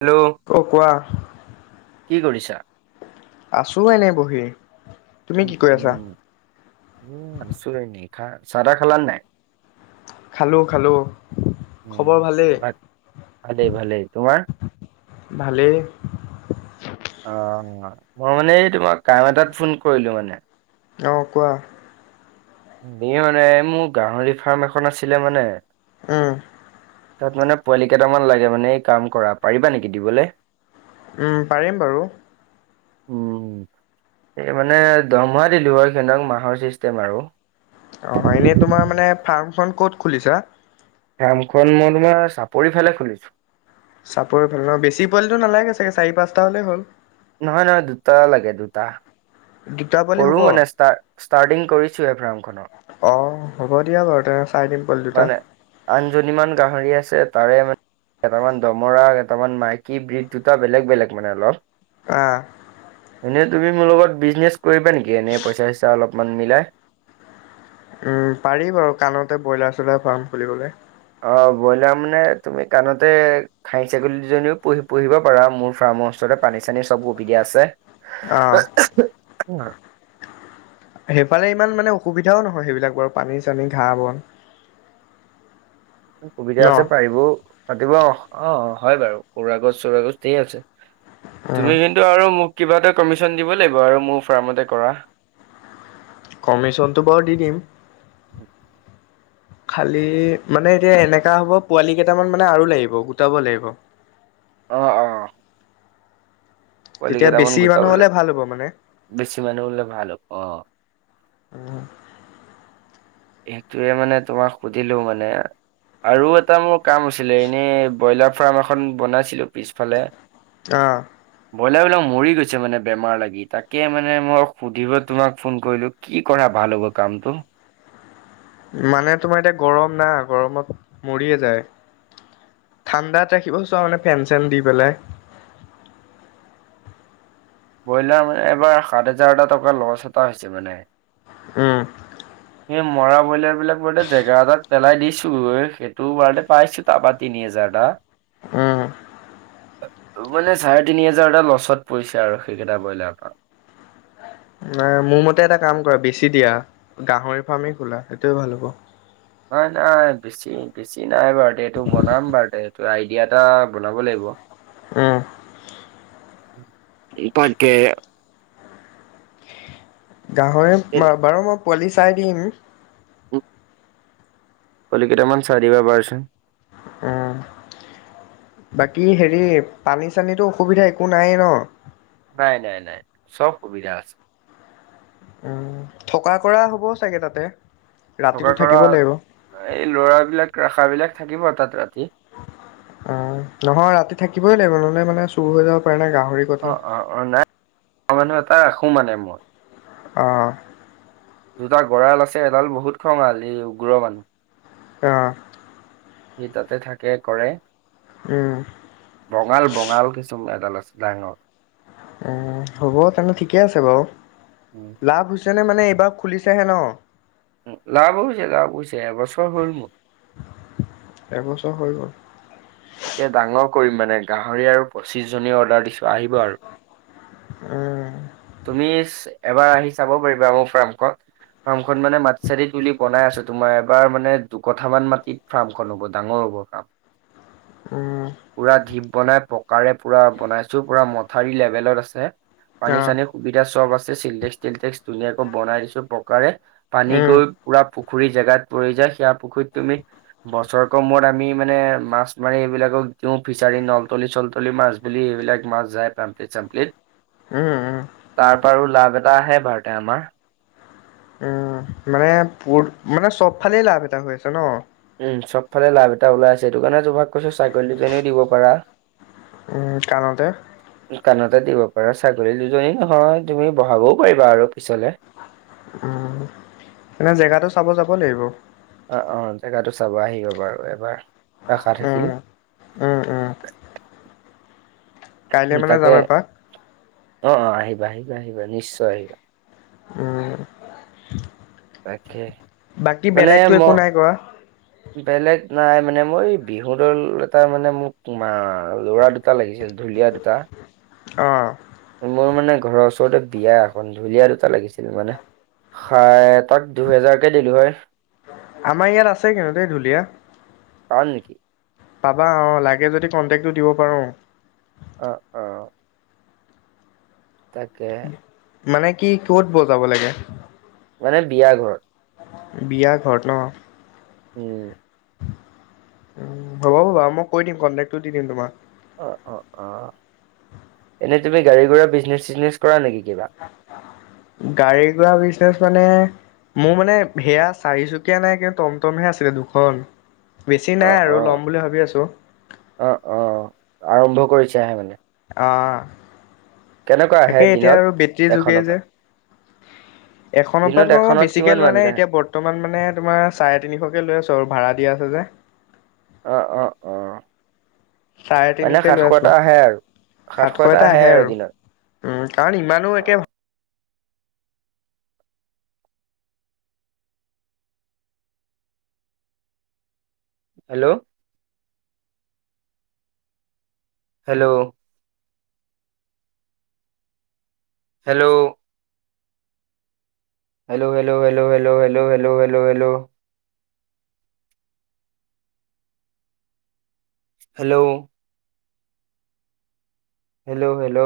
Hello. অ', কোৱা। কি কৰিছা? আছো এনেই বহি। তুমি উম, কি কৰি আছা উম, উম আছো এনে খা চাহ তাহ খালানে নাই? খালোঁ খালোঁ, খবৰ ভালেই! উম বাক ভালেই ভালেই তোমাৰ? ভালেই। অ', মই মানে এই তোমাৰ কাম এটাত ফোন কৰিলো মানে। অ', কোৱা। এই মানে মোৰ মানে মোৰ গাহৰি ফাৰ্ম এখন আছিলে মানে। উম। তাত মানে পোৱালি কেইটামান লাগে মানে এই কাম কৰা পাৰিবা নেকি দিবলৈ? উম, পাৰিম বাৰু। উম। এই মানে দৰমহা দিলোঁ হৈ সিহঁতক মাহৰ চিষ্টেম আৰু। অ', এনেই তোমাৰ মানে ফাৰ্মখন ক'ত খুলিছা? ফ্ৰামখন মই তোমাৰ চাপৰি ফালে খুলিছো। চাপৰি ফালে অ' বেছি পুৱালিটো নালাগে, চাৰি পাঁচটা হ'লে হ'ল। নহয় নহয়, দুটা লাগে দুটা। দুটা পোৱালি সৰু হ'ব মানে ষ্টা-ষ্টাৰ্টিং কৰিছোঁয়ে ফাৰ্মখনৰ। অঁ হ'ব দিয়া বাৰুতে, চাই দিম। পোৱালি দুটা মানে আনজনী মান গাহৰি আছে তাৰে মান কেইটামান দমৰা, কেইটামান মাইকী, ব্ৰীজ দুটা বেলেগ বেলেগ মানে অলপ। অ'। এনেই তুমি মোৰ লগত বিজনেছ কৰিবা নেকি, এনেই পইচা চইচা অলপমান মিলাই? উম, পাৰি বাৰু কাণতে ব্ৰইলাৰ চইলাৰ ফাৰ্ম খুলিবলে। অ' বইলাৰ মানে তুমি কাণতে খাই ছাগলীজনীও পুহি পুহিব পাৰা মোৰ ফাৰ্ম হাউচতে, পানী চানী চব সুবিধা আছে। অ [unintelligible] সেইফালে ইমান মানে অসুবিধাও নহয়, সেইবিলাক বাৰু পানী চানী, ঘাঁহ বন। সুবিধা ন আছে পাৰিব। পাতিব অ' হয় বাৰু কৰা গছ চৰা গছ আছে উম তুমি যুন টো আৰু মোক কিবা এটা কমিচন দিব লাগিব আৰু মোৰ ফাৰ্মতে কৰা। কমিচনটো বাৰু দি দিম। [inaudible] খালী মানে এতিয়া এনেকা হ'ব পোৱালি কেইটামান মানে আৰু লাগিব, গোটাব লাগিব। অ', অ'। পোৱালি তেতিয়া কেইটামান বেছি মানুহ গোটাবলে হ'লে ভাল হ'ব মানে। বেছি মানুহ হ'লে ভাল হ'ব অ'। উম। সেইটোৱে মানে তোমাক সুধিলো মানে। আৰু এটা মোৰ কাম আছিলে এনেই, ব্ৰইলাৰ ফাৰ্ম এখন বনাইছিলোঁ পিছফালে। অ'। ব্ৰইলাৰবিলাক মৰি গৈছে মানে বেমাৰ লাগি, তাকে মানে মই সুধিব তোমাক ফোন কৰিলোঁ। কি কৰা ভাল হ'ব কামটো? মানে তোমাৰ এতিয়া গৰম না, গৰমত মৰিয়ে যায়। ঠাণ্ডাত ৰাখিব চোৱা মানে ফেন চেন দি পেলাই। ব্ৰইলাৰ মানে এবাৰ সাত হাজাৰটা টকা লছ এটা হৈছে মানে। উম। সে মৰা ব্ৰইলাৰবিলাক বাৰুতে জেগা এটাত পেলাই দিছোঁ এ, সেইটোও বাৰুতে পাইছ তাৰপা তিনি হেজাৰ এটা। উম। মানে চাৰে তিনি হাজাৰটা লছত পৰিছে আৰু সেইকেইটা ব্ৰইলাৰপা। নাই মোৰ মতে এটা কাম কৰা বেচি দিয়া, গাহৰি ফাৰ্মেই খোলা সেইটোয়ে ভাল হ'ব। নাই নাই বেচি বেছি নাই বাৰুতে, এইটো বনাম বাৰুতে। আইডিয়া এটা বনাব লাগিব। উম। [unintelligible] গাহৰি বা-বাৰু মই পোৱালি চাই দিম। পোৱালি কেইটামান চাই দিবা বাৰচোন। উম। বাকী হেৰি পানী চানীটো অসুবিধা একো নায়েই ন'? নাই নাই নাই, চব সুবিধা আছে। উম, থকা কৰা হ'ব চাগে তাতে। থকা ৰাতিটো কৰা থাকিব লাগিব। এই লৰাবিলাক ৰাখা বিলাক থাকিব তাত ৰাতি। অ নহয় ৰাতি থাকিবই লাগিব নহলে মানে চুৰ হৈ যাব পাৰে নাই গাহৰি। অ কথা। অ অ নাই মানুহ এটা ৰাখো মানে মই। অঁ। দুটা গঁৰাল আছে এডাল বহুত খঙাল ই উগ্ৰৰ মানুহ কা। সি তাতে থাকে কৰে। উম। বঙাল বঙাল কিছু [inaudible] এডাল আছে ডাঙ। উম হ'ব তেনে ঠিকে আছে বাৰু উম, লাভ হৈছে নে মানে এইবাৰ খুলিছেহে ন। উ লাভ হৈছে লাভ হৈছে এবছৰ হ'ল মোৰ। এবছৰ হৈ গ'ল। এতিয়া ডাঙৰ কৰিম মানে গাহৰি আৰু পঁচিশ জনী অৰ্ডাৰ দিছ। ত আহিব আৰু। উম, তুমিচ এবাৰ আহি চাব পাৰিবা মোৰ ফাৰ্মখন। ফাৰ্ম খখন মানে মাটি চাটি তুলি বনাই আছো তোমাৰ এবাৰ মানে দুকঠামান মাটি। ফাৰ্মখন হ'ব ডাঙৰ হ'ব ফ্ৰাম। উম। পুৰা ঢীপ বনাই পকাৰ পুৰা বনাইছো পুৰা মথাউৰি লেভেলত আছে পানী অ', চানী। সুবিধা চব আছে চিলটেক্স তিলটেক্স ধুনীয়াকৈ বনাই দিছো পকাৰে পানী উম। গৈ। পুৰা পুখুৰী জেগাত পৰি যায় সেয়া পুখুৰীত তুমি বছৰক মূৰত আমি মানে মাছ। মানে এইবিলাকক দিওঁ ফিচাৰী নলতলী চলতলি মাছ বুলি এইবিলাক মাছ যায় পাম্প্লিত চাম্প্লিত। [unintelligible] উম উম। তাৰ পাৰো লাভ এটা আহে বাৰতে আমাৰ। উম মানে পুৰ মানে চব ফালেই লাভ এটা হৈ আছে ন। উম চব ফালে লাভ এটা ওলাইছে সেইটো কাৰণে যোভাগ কৰিছো ছাগলী দুজনীও দিব পাৰা। উম কণতে। [inaudible] কাণতে দিব পাৰা ছাগলী দুজনী নহয় তুমি বহাবও পাৰিবা আৰু পিছলে। উম এনে জেগাতটো চাব যাব লাগিব। অ অ জেগাটো চাব আহিব বাৰু এবাৰ আখা থাকিল। উম। উম উম। কাইলৈ মানে তাকে যাম এপাক, অ অ আহিবা আহিবা আহিবা নিশ্চয় আহিবা। উম। তাকে বাকী মানে বেলেগতো ম। একো নাই কৰা? বেলেগ নাই মানে মই বিহু দল এটা মানে মোক মা ল'ৰা দু। টা লাগিছিল ঢুলীয়া দুটা। অ। মোৰ মানে ঘৰৰ ওচৰতে বিয়া এখন ঢুলীয়া দুটা লাগিছিল মানে। খাই তাক দুহেজাৰকে দিলো হয়। আমাৰ ইয়াত আছে কিন্তু দে ঢুলীয়া। পাম নেকি পাবা অ লাগে যদি কণ্টেক্টটো দিব পাৰো। অ অ। তাকে। মানে কি ক'ত বজাব লাগে। মানে বিয়া ঘৰত বিয়া ঘৰত ন অ উ হ'ব ব'বা মই কৈ দিম কণ্টেক্টটো দি দিম তোমাক অঁ অঁ অঁ এনেই তুমি গাড়ী ঘোৰা বিজনেছ চিজনেছ কৰা নেকি কিবা [inaudible] গাড়ী ঘুৰা বিজনেচ মানে মোৰ মানে সেয়া চাৰিচুকীয়া নাই কিন্তু টম টমহে আছিলে দুখন বেছি নাই অ', আৰু অ', ল'ম বুলি ভাবি আছোঁ অ অ আৰম্ভ কৰিছাহে মানে আহ কেনেকুৱা আহে তাকেই এতিয়া দিনত আৰু বেটৰীৰ এখনৰ যুগেই পৰা যে এখনৰ দিনত পৰা তো মই এখনত বেছিকে কিমান লোৱা মানকে নাই আহে? এতিয়া বৰ্ত বৰ্তমান মানে তোমাৰ চাৰে তিনিশকে লৈ আছো আৰু ভাড়া দিয়া আছে যে অ অ অ চাৰে মানে তিনিকৈ লৈ সাতশ আছোঁ এটা আহে আৰু সাতশ এটা আহে আৰু দিনত উম কাৰণ ইমানো একে অ', hello hello hello hello hello hello hello hello hello hello hello hello hello hello